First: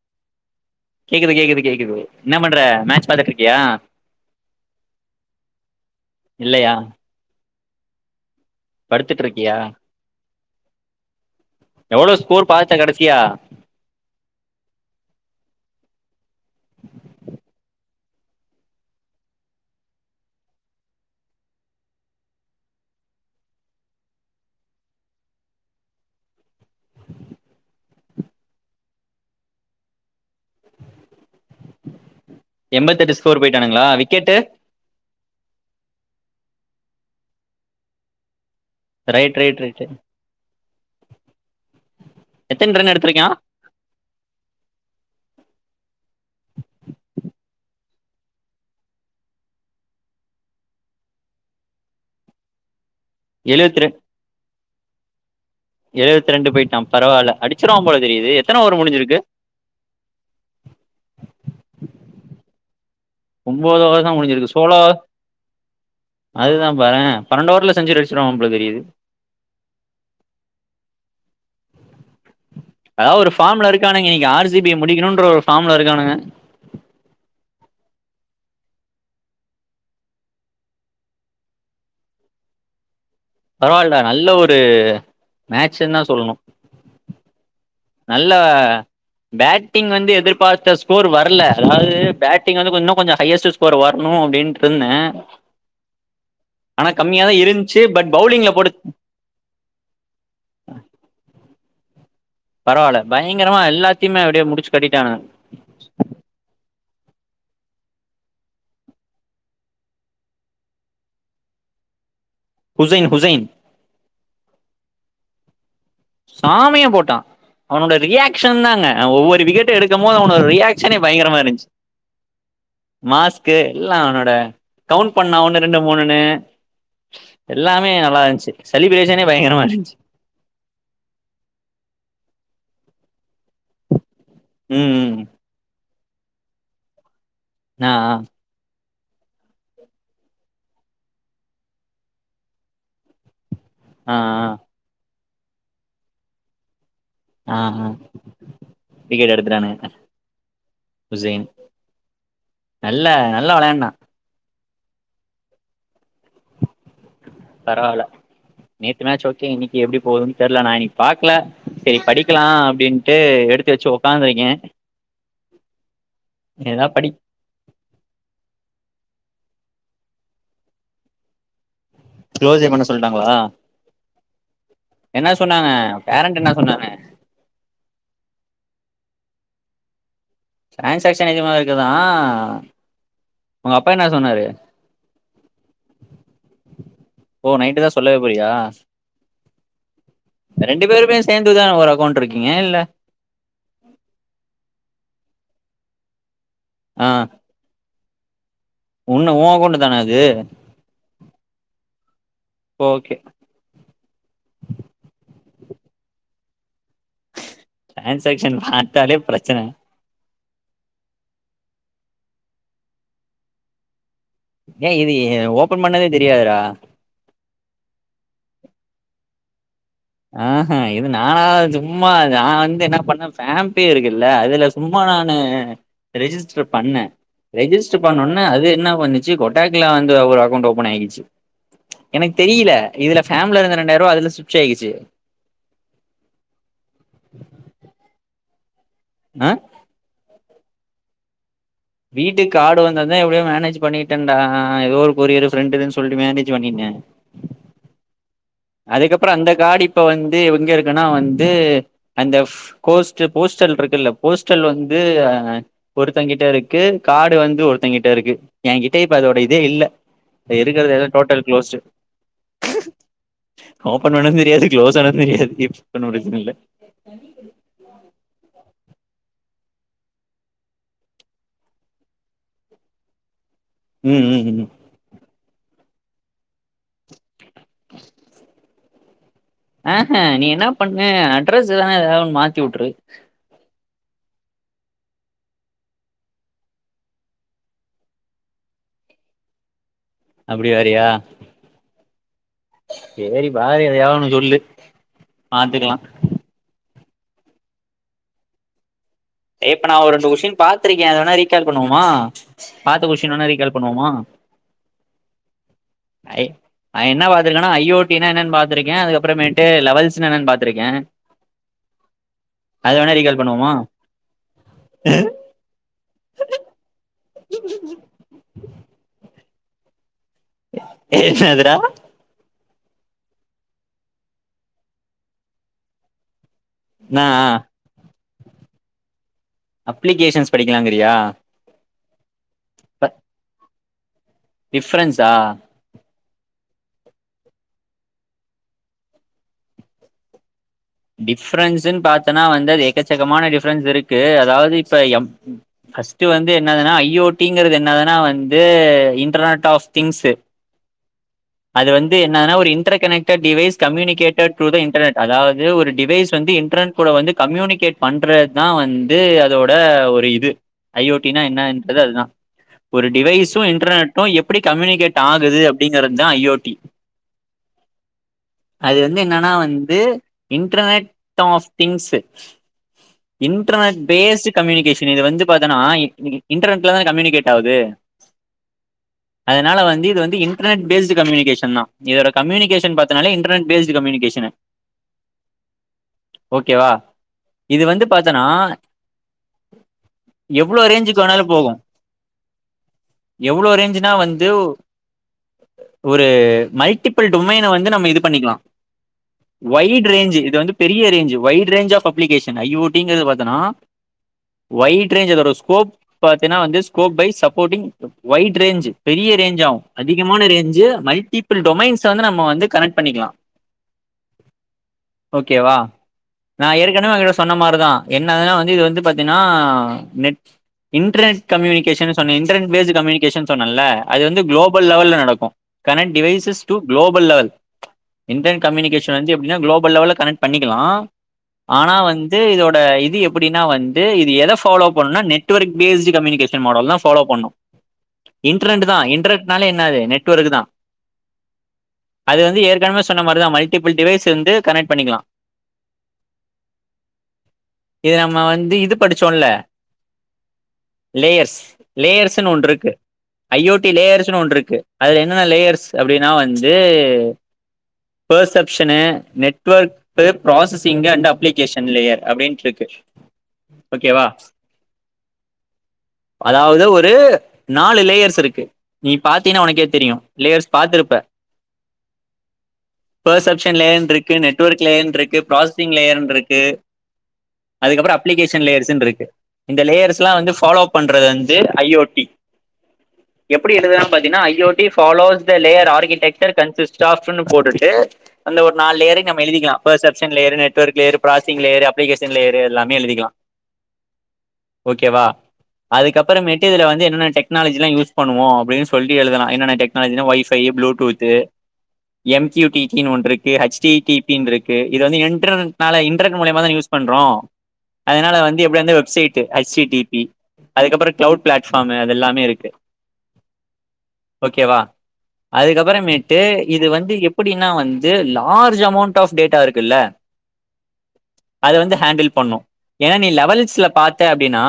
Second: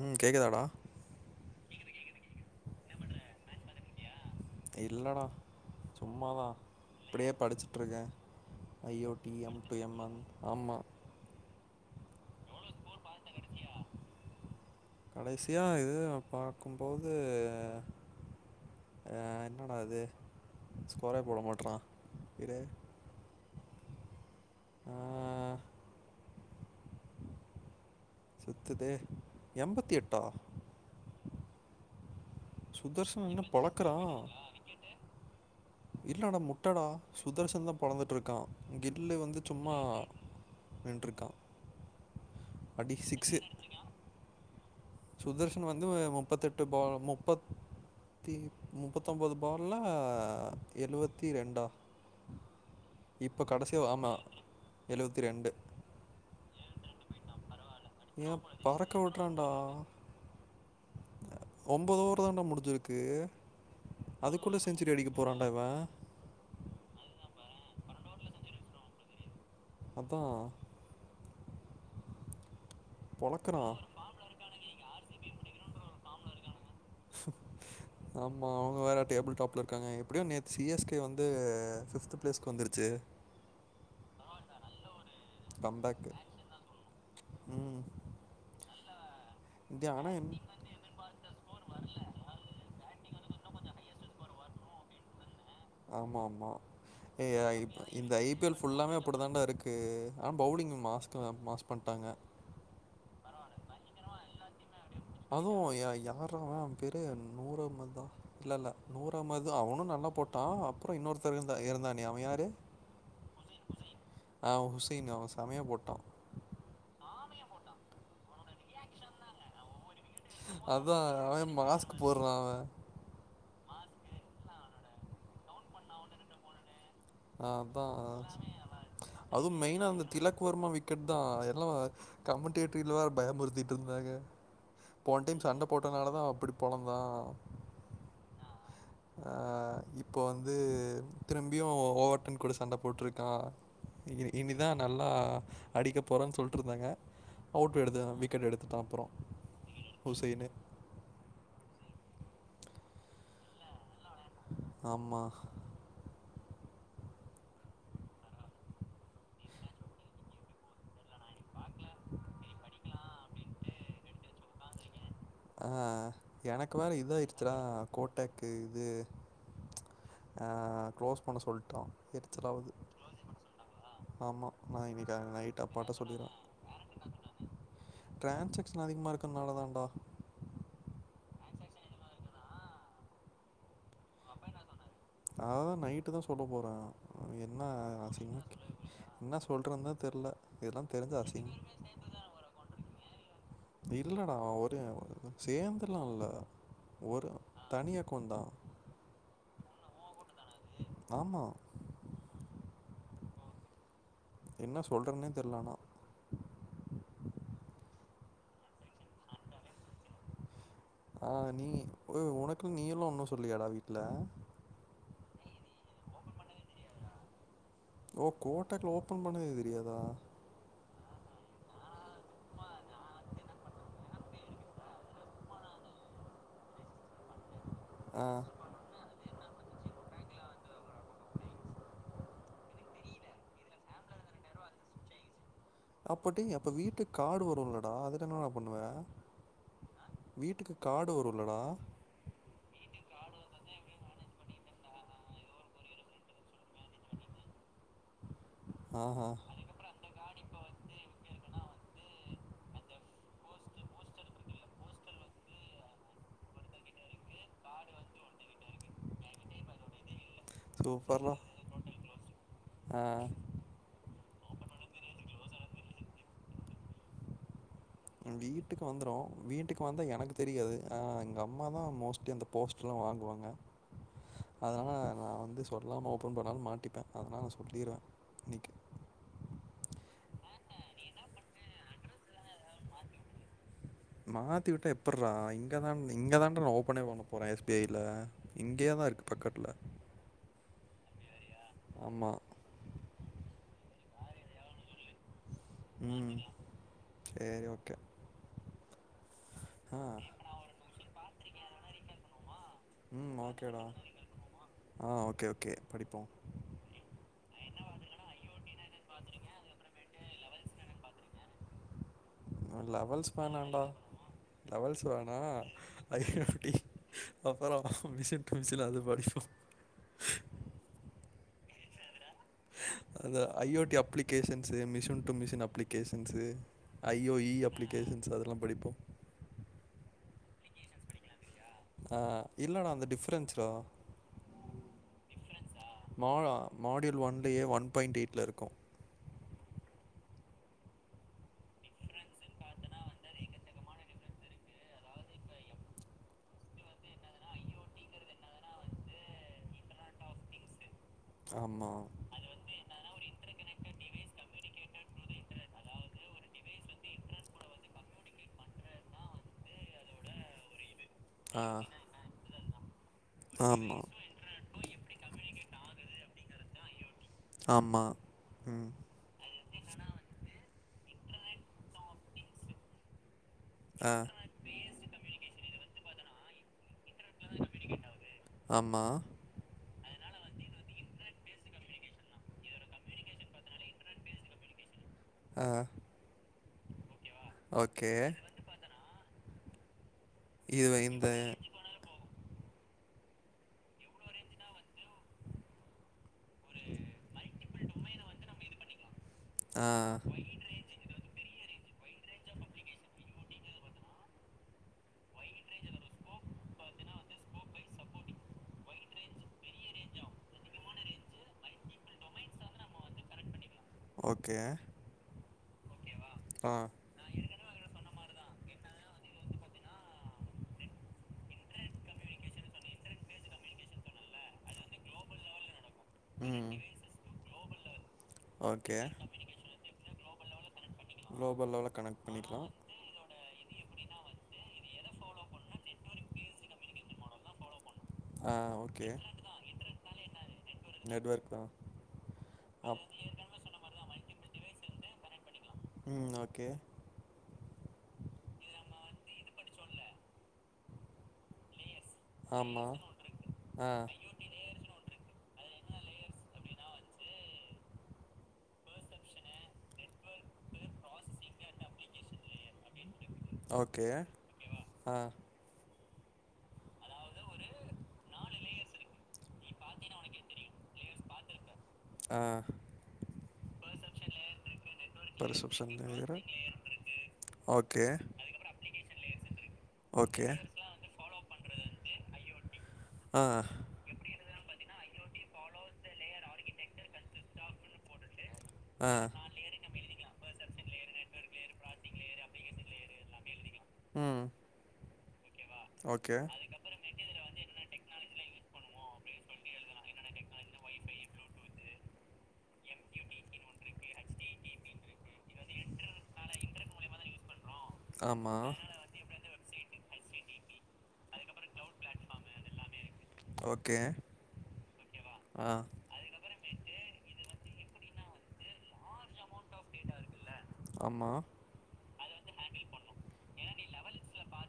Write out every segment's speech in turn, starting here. உம் கேக்குதாடா கேக்குது கேக்குது கேக்குது என்ன பண்ற மேட்ச் பாத்துட்டு இருக்கியா இல்லடா சும்மாதான் இல்லையா இப்படியே படிச்சி ட்டுருக்க ஐயோ படுத்துட்டு டி இருக்கியா எம் டூ எம் என் ஆமா எவ்ளோ ஸ்கோர் பாத்த கடைசியா கடைசியா இது பாக்கும்போது ஆஹ் என்னடா இது ஸ்கோரே போட மாட்றான் இரு ஆஹ் சுத்துதே எம்பத்தி எட்டா எம்பத்தெட்டு சுதர்ஷன் ஸ்கோர் என்ன போய்ட்டானுங்களா பழக்கிறான் விக்கெட்டு இல்லடா முட்டடா சுதர்ஷன்தா பொலந்துட்டுருக்கா கில்லு ரைட் வந்து ரைட் சும்மா ரைட் நின்ருக்கா எத்தன ரன் அடி எடுத்திருக்கா சிக்ஸு சுதர்ஷ் னு வந்து முப்பத்தெட்டு பால் முப்பத் தி முப்பத்தொன்பது பால்ல ஆ எழுவத்தி ரெண்டா இப்ப கடைசி எழுவத்தி ரெ ஆமா எழுவத்தி ரண்டு எழுவத்தி ரண்டு போய்ட்டா பரவால்ல அடி ஏப் பறக்க உட்றாண்டா ஒம்போது ஓவர் தாண்டா முடிஞ்சிரு ஒம்போது ஓவர்தா முடிஞ்சிருக்கு சோளோ அடிக்க போகிறான்டா இவன் அதுதா பாறே பண்ணண்டு ஓவர்ல செஞ்சுரி அடிச்சிருவா போல தெரிது அதா அதா ஒரு ஃபாம்ல பொழக்கிறான் இருக்கானுங்க இன்னிக்கு ஆர் சி பி ய முடிக்கணும்ன்ற ஒரு ம்ல இருக்கானுங்க மா அவங்க வேற டேபிள் டாப்ல இருக்காங்க எப்டியும் நேத்து சி எஸ் கே வந்து பிப்த்து பிளேஸ்கு வந்துருச்சு பரவால்லடா நல்ல ஒரு மேட்ச்னுதா கம்பேக்கு சொல்ணு ம் நல்ல இது பேட்டிங் வந்து ஆனால் என்ன எதிர்பார்த்த ஸ்கோர் வரல அதாவது பேட்டிங் வந்து கொ இன்னு கொஞ்ச ஹையஸ்ட்டு ஸ்கோர் வரணு அப்டிருந்த [inaudible] ஆமா ஆமா ஏ இந் இருந்துச்சு பட் இந்த ஐ பி பவுலிங்ல எல் போட்டு ஃபுல்லாமே அப்படி தான்டா இருக்கு ஆனா பவுலிங் மாஸ்து மாஸ் பண்ட்டாங்க பரவால்ல பயங்கரமா எல்லாத்தயுமே அப்டே முடிச் அதுவு யா யாரா பெரு நூறு அஹமதுதா இல்ல இல்ல நூறு அஹமது அவனு நல்லா போட்டா அப்பற இன்னொருத்தரு இருந்த இருந்தானே அவ யாரு ஹுசைன் ஹுசைன் [unintelligible] சமய போட்டோ சாமையா போட்டா அவனோட ரியாகஷன் தாங்க ஒவ்வொரு விக்கெட்டு எடுத் க்கும்போது அவன ரியாக்சனே அதான் பயங்கரமா அவன் இருந்ச்சு மாஸ்க் போடுறான் அவன். மாஸ்கு இல்ல அவனோட கவுண்ட் பண்ணா ஒண்ணு ரெண்டு மூணுன்னு ஆஹ் எல்லாமே அதான் நல்லா இருந்துச்சு [unintelligible] செலிப்ரேஷனே அதுவும் பயங்கரமா மெயினா இருந்துச்சு அந்த திலக்வர்மா விக் கெட் தான் எல்லா கமண்டேட்டரில வேற பயமுறுத்திட்டு இருந்தாங்க ம் போண ம் டைம் சண்ட போட் போட்டனால தான் அப்படி பொலந்தா அஅ ஆ இப்போ வந்து திரும்பியும் ஓவர்டன் கூட சண்ட போட்டிருக்கா ஆ ஆ இ ஆ இனிதான் நல்லா அடிக்க போறேன்னு சொல்ட்டு ருந்தாங்க ஆ அவுட் ஆ எடுத்ததுனா விக்கெட் எடுத்துட்டா அப்பொறோ விக்கெட் எடுத்துட்டானுங்க ஹுசைன்னு ஹுசைன் நல்ல நல்லா விளையாண்டா ஆமா பரவால்ல நேத்து மேச் ஓகே இன்னிக்கு எப்டி போகுதுன்னு தெரியல நான் இன்னைக்கு பாக்ல சரி படிக்கலா அப்டின்ட்டு எடுத்து வச்சு உக்காந்துருக்கே ஆ எனக்கு ஏதா வேற படி இதாயிடுச்சுடா கோட்டாக்கு இது அ க்ளோஸ் பண்ண சொல்டோ க்ளோஸே எறிச்சலாவுது பண்ண சொல்ட்டாங்களா ஆமா நான் இன்னக்கு என்ன நைட் சொன்னாங்க அப்பாட்ட சொல்லிறனு பேரண்ட் என்ன சொன்னாங்க ட்ரான்ஸா [unintelligible] அதிகமாயிருக்குரனால தாண்டா டிரான்ஸாக்ஷன் அதிகமா இருக்குதான் வுங்க அப் அதான் நைட்டு தான் சொல்ல போறே ஓ என்ன நைட்டு தா சொல்லவே போறியா அசிங்கமாயிருக்கு என்ன சொல்றதுதா தெரில ரெண்டு இதெல்லாம் தெரிஞ்ச பேருமே அசிங்க சேந்துதா ஒரு அக்கௌண்ட் இருக்கீங்க இல்ல இல்லடா ஓரே சேர்ந்துலா இல்ல ஆ ஒரு தனிய அக் கொந்தா [unintelligible] உன்னு ஓ அக்கொண்டு தானா அது ஆமா ஓகே என்ன சொல்றதுனே தெர்ல ஆனா டிரான்சாக்க்ஷன பாத்தாலே பிரச்சனை ஆ நீ உனக்குன்ன நீயேலாம் ஒண்ணு சொல்லயாடா வீட்ல ஏ இது ஓபன் பண்ணதே தெரியாதுடா ஓ கோட்டாக்குல ஓப்பன் பண்ணதே தெரியாதா ஆஹ்ஹ இது நான சும்மா நான் வந்து என்ன பண்ணேன் பேம்பி இருக்குல்ல அதுல சும்மா நானூ ரிஜிஸ்டர் பண்ணே ரெஜிஸ்டர் ஆ பண்ணுன அது என்ன பண்ணுச்சி ச்சி கொட்டாக்ல வந்து ஒரு அக்கௌண்ட் ஓபன் ஆகிச்சு எனக்கு தெரியல இதுல பேம்ல ரெண்டாயரூவா அதுல சிப்ட் ஆகிச்சு அப்படி அப்ப வீட்டுக்காடு வரும்லடா அந்த டைம்லயென்ன கொண்டுவா நா வீட்டுக்கு காடு வருல்லடா வீட்டுக்கு காடு வந்ததான் எப்டியோ மேனேஜ் பண்ணிட்டேன்டா ஏதோ ஒரு கொரியரு ஃப்ரெண்டுதுன்னு சொல்ட்டு மேனேஜ் பண்ணிட்டேன் ஆஹா அதுக்கப்புறம் அந்த காடு இப்பவந்து தேவ் இங்க இருக்கன்னா வந்து அந்த கோஸ்ட் போஸ்டல் இருக்குல்ல போஸ்டல் வந்து ஒருத்தங்ககிட்ட இருக்கு கார்டுவந்து ஒருத்தங்கிட்ட இருக்கு என்கிட்ட இப்ப அதோட இதே இல்ல இருக்கிறது எது சூப்பர்டா டோட்டல் க்ளோஸ்டு ஆ ஓபன் பண்ணதும் தெரியாது க்ளோஸ் ஆனுதும் தெரியாது [unintelligible] பிரச்சனை இல்ல என் வீட்டுக்கு வந்துரும் வீட்டுக்கு வந்தா எனக்கு தெரியாது ஆஹ் எங்க அம்மா தான் மோஸ்ட் அந்த போஸ்ட் எல்லாம் வாங்குவாங்க ம் ம் ம் அதனால நான் வந்து சொல்லாம ஓப்பன் பண்ணாலு மாட்டிப்ப அதனால நா சொல்லிருவ இன்னிக்கு அஹா நீ என்ன பண்ணு அட்ரஸ் தான ஏதாவதுதொன்னு மாத்திவுட்டுரு மாத்திவிட்ட எப்புட்றா இங்கதா இங்கதான்டா நா ஓபனே பண்ண போறே எஸ் பி ஐ ல இங்கேயே தா இருக்கு பக்கத்துல அப்டி வரியா ஆமா சேரி பாரு எதையாதுதொன்னு சொல்லு பாத்துக்கலா சேரி ஓகே இப்ப நா ஆ ஒரு ரெண்டு கெஸ்டீன் பாத்திருக்க அதவேனா ரீக் கேல் பண்ணுவோமா பாத்த ம் கோஷின்வேன்னா ரீக்கால் ஓகேடா பண்ணுவோமா ஆ ஓகே ஓகே படிப்போம் ஐ ஐயென்ன பாத்துருக்கேனா ஐஓடி என்னன்னு பாத்திருக்கேன் அதுக்கப்புறமேட்டு லெவல்ஸ்னா என்னன்னு பாத்திருக்க அது வேணா லெவல்ஸ் ரீகால் பண்ணுவோமா வேணாம்டா லெவல்ஸ் வேணா ஐ ஓ டி அப்புற மிஷின் டு மிஷின் அது படிப்போ என்னாதுடா அந்த I O T applications machine to machine applications ஐ நா ஓ இ அப்ளிகேஷன்ஸ் அதெ எல்லாம் படிப்போம் அப்ளிகேஷன்ஸ் படிக்கலாங்கிறியா ஆஹ் இல்லடா அந்த டிஃப்ரென்ஸ்டா டிஃப்ரென்ஸா மா மாடியூல் ஒன்லயே ஒன் பாயிண்ட் எயிட்ல இருக்கு டிஃப்ரென்ஸ்ன்னு பாத்தன்னா வந்து அது எக்கச்சக்கமான டிஃப்ரென்ஸ் இருக்கு அதாவது இப்ப எம் ஃபர்ஸ்ட் வந்து என்னதுன்னா ஐ ஓ டி ங்கறது என்னதுன்னா வந்து இன்டர்நெட் ஆஃப் திங்ஸ் அது ஆமாம் வந்து என்னதுனா ஒரு interconnected device communicated to the internet அதாவது ஒரு டிவைஸ் வந்து இன்டர்நெட்கூட வந்து கம்யூனிகேட்பண்றது தா வந்து அதோட ஒரு இது ஐ ஓ டினா ஆ என்ன என்பது அதுதான் ஒரு டிவைஸும் ஆமாம் இன்டர்நெட்டும் எப்டி கம்யூனிகேட் ஆகுது அப்படிங்கற ஐ ஓ டி ஆமாம் ம் அது வந்து என்னன்னா வந்து internet of things internet ஆ பேஸ் கம்யூனிகேஷன் இது வந்து பாத்தன்னா நீ இண்டர்னெட் தான கம்யூனிகேட் ஆகுது ஆமாம் அதனால வந்து வந்து இன்டர்நெட் பேஸ்ட் கம்யூனிகேஷன் தான் இதுதோட கம்யூனிகேஷன் பாத்தனால்லா இன்டர்நெட் பேஸ்ட் கம்யூனிகேஷன் ஆஹ் ஓகேவா இது வந்து பாத்தன்னா [inaudible] எவ்ளோ இது ரேஞ்சுக்கு இந்த வேணாலும் போகும் எவ்ளோ ரேஞ்சுனா வந்து ஒரு மல்டிபிள் டுமைன வந்து நம்ம இது பண்ணிக்கலாம் ஆ வைட் ரேஞ்ச் இது வந்து பெரிய range wide range of publication I O T ங்கரந்த பத்தனா வைட் ரேஞ்சு அதோட ஸ்கோப் பாத்தின வந்து scope by supporting wide range பெரிய ரேஞ்ச் அவ்வும் முக்கியமான ரேஞ்சு மல்டிபிள் டொமைன்ஸ வந்து நம்ம வந்து கனக்ட் பண்ணிக்கலாம் ஓகே ஓகேவா ஆ நான் ஏற்கனவே உங்கிட்ட சொன்ன மாரிதா என்னதுன்னா வ ந்து இதுல வந்து பாத்தீன்னா நெட் இன்டர்நெட் கம்யூனிகேஷன் சொன்னேன் இண்டர்நெட் பேஸ்ட் கம்யூனிகேஷன் சொன்னல்ல அது வந்து குளோ பல் லெவல்ல நடக்கும் கனெக்ட் டிவைசஸ் ம் to global level internet okay communication வந்து எப்டினா குளோபல் லெவல கணக்ட் பண்ணி வைக்லாம் குளோபல் ஆனா லெவலில் கனெக்ட் வந்து பண்ணிக்கலாம் இதோட இது எப் டினா வந்து இது எதை ஃபாலோ பண்ணும்னா நெட்ஒர்க் பேஸ்ட் கம்யூனிகேஷன் மாடல் தான் ஃபாலோ பண்ணும் ஆ இன்டர்நெட் தான் ஓகே இன்டர்ரெட் என்னது நெட்வொர்க் தா நெட்வொர்க் தான் அது வந்து ஏற்கனவே அப் சொன்ன மாதிரிதா மல்டிபிள் டிவைஸ் வந்து கனெக்ட் பண்ணிக்கலா ம் ஓகே இது நம்ம வந்து இது படிச்சோல லேயர்ஸ் லேயர்ஸ் ஒன்று இருக்கு ஆமாம் ஐ ஓ ஆ டி லேயர்ஸ் ஒன்று இருக்கு. அதுல என்னென லேயர்ஸ் அப்படின்னா வந்து perception, network, processing, and application layer அப்படின்ட்டு இருக்கு. ஓகே ஓகேவா அ அதாவது ஒரு நாலு லேயர்ஸ் இருக்கு நீ பாத்தீனா உனக்கே தெரியோ லேயர்ஸ் பாத்துருப்ப அ பெர்சப்ஷன் லேயர்ற்னு இருக்கு நெட்வொர்க் லேயர்ன்று இருக்கு. பர்செப்ஷன் ப்ராசஸிங் லேயர்னு லேயர் இருக்கு. ப்ராஸசிங் லேயர்னு இருக்கு. ஓகே அதுக்கப்புறோ அப்ளிகேஷன் லேயர்ஸ்ன்று இருக்கு இந்த லேயர்ஸ்லா ஓகே வந்து ஃபாலோ பண்றது வந்து இது ஐயோட்டி ஆ எப்படி எழுதுலானு பாத்தீனா ஐயோ the follows the layer architecture consist ஆஃப்னு போட்டுட்டு அந்த ஒரு நாலு ஆ லேயரையும் நம்ம எழுதிக்கலா perception layer, network layer,, processing layer, application layer எல்லாமே எழுதிக்கலா ம் ஓகேவா ஓகே அதுக்கப்புறமேட்டு இதுல வந்து என்னனென்ன டெக்னாலஜி இதான் யூஸ் ஒர்க் பண்ணுவோ அப்படின்னு சொல்லி எழுதலா. என்னென்ன டெக்னாலஜினால் வைஃபை, ப்ளூடூத்து, எம்கயூடடிகீனு ஒன்றிருக்கு ஹச் டி டீ பீனு இருக்கு. இது வந்து இன்ட்டர்னெட்னால இன்டரனெட் மூலியமா தானே யூஸ் பண்றோ அதனால வந்து ஆமாம் எப்படி வந்த website H T P P அதுக்கப்புறோ க்ளவுட் பிளாட்ஃபார்ம் அதெல்லாமே இருக்கு ஓகே ஓகேவா ஆ அதுக்கப்புறமேட்டு இது வந்து எப்படீன்னா வந்து லார்ஜ் அமௌண்ட் ஆஃப் டேட்டா இருக்குல்ல ஆமாம் அது வந்து ஹேண்டில் பண்ணோ ஏன்னா நீ லெவல்ஸ்ல பாத்த அப்படின்னா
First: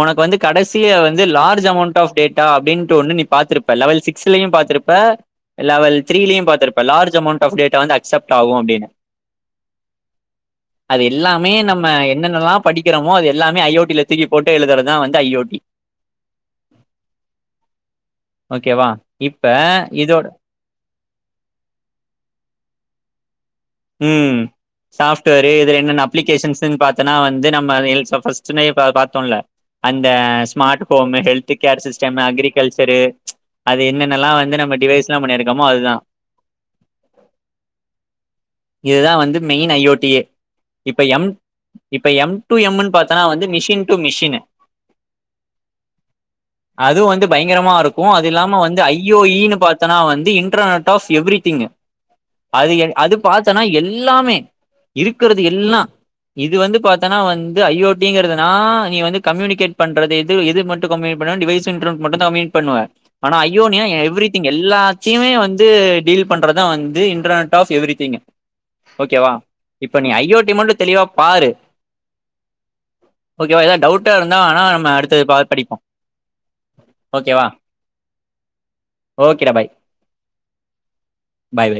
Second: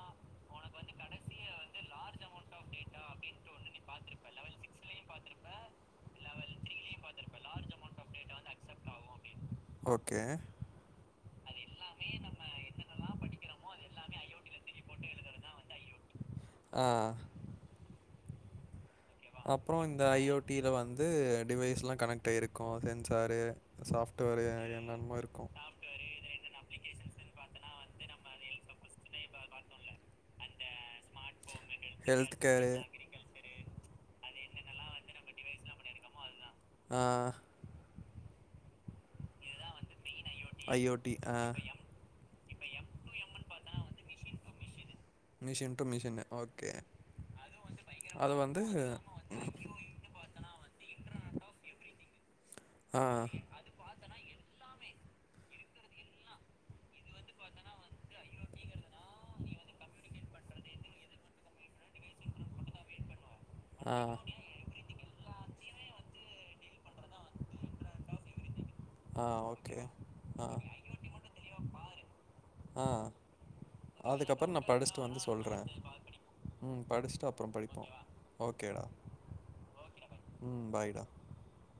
உனக்கு வந்து கடைசிய வந்து large amount of data data அப்படின்ற ஒன்னு நீ பாத்திருப்ப. லெவல் சிக்ஸ்லயு பாத்திருப்ப, லெவல் த்ரீலயு பாத்திருப்ப. லார்ஜ் அமௌன்ட் ஆஃப் டேட்டா வந்து அக்சப்ட் ஆகோ அப்படின்னு ஓகே எல்லாமே நம்ம என்னென்னெல்லா படிக்கறோமோ அது எல்லாமே ஐ ஓ டி ல தூக்கி போட்டு எழுதுறதுதா வந்து ஐ ஓ டி அ ஓகேவா இப்ப அப்புறோ இந்த இதோ ஐ ஓ டி ல வந்து டிவைஸ் எல்லாம் கனெக்ட் ஆயிருக்கோ சென்சாரு உம் சாஃப்ட்வேரு என்னென்னமோ இருக்கும் சாஃப்ட்வேரு. இதுல என்னென்ன அப்ளிகேஷன்ஸ் இருக்குன்னு பாத்தனா வந்து நம்ம எல்ஸ் ஃபர்ஸ்ட்லையே பா பாத்தோம்ல்ல அந்த ஸ்மார்ட் ‌போமு ஹெல்த் [unintelligible] கேர் சிஸ்டமு அக்ரிகல்ச்சரு ச் அது என்ன என்னல்லாம் வந்து நம்ம டிவைஸ் எல்லாம் பண்ணிருக்கமோ அதுதான் ஆஹ் இதுதான் வந்து மெயின் ஐயோட்டியே இப்ப யம் இப்ப யம் டு எம்னு பாத்தனா வந்து மிஷின் டு மிஷின்னு மிஷின் டு மிஷின்னு ஓகே அது வந்து பயங்கரமா இருக்கும் அது இல்லாம வந்து ஐயோ இ னு பார்த்தனா வந்து இன் இன்டர்னட் ஆஃப் எவ்ரிதிங்கு அது என் ஆ அது பாத்தனா எல்லாமே இருக்கறது எல்லாம் இது வந்து பாத்தன்னா வந்து ஐயோ டிங்கறதுனா நீ வந்து கம்யூனிகேட் பண்றது எது எது மட்டும் கம்யூனிக் பண்ணறனா டிவைஸ் இன்டர்நெட் மட்டும் தான் கம்யூனிகட் பண்ணுவ ஆனா ஐயோனா ஆ எவ்ரிதிங் எல்லாத்தையுமே வந்து டீல் பண்றதுதான் வந்து இன்டர்நெட் ஆஃப் எவ்ரிதிங் ஆ ஓகேவா ஓகே இப்ப நீ ஆ ஐயோடி மட்டும் தெளிவா பாரு ஓகே அதுக்கப்பறம் நான் படிச்சுட்டு வந்து சொல்றேன் படிப்போ ம் படிச்சுட்டு ஓகேவா அப்பறம் படிப்போம் ஓகேடா ஓகேடா பாய் ம் பாய்டா பாய் பாய்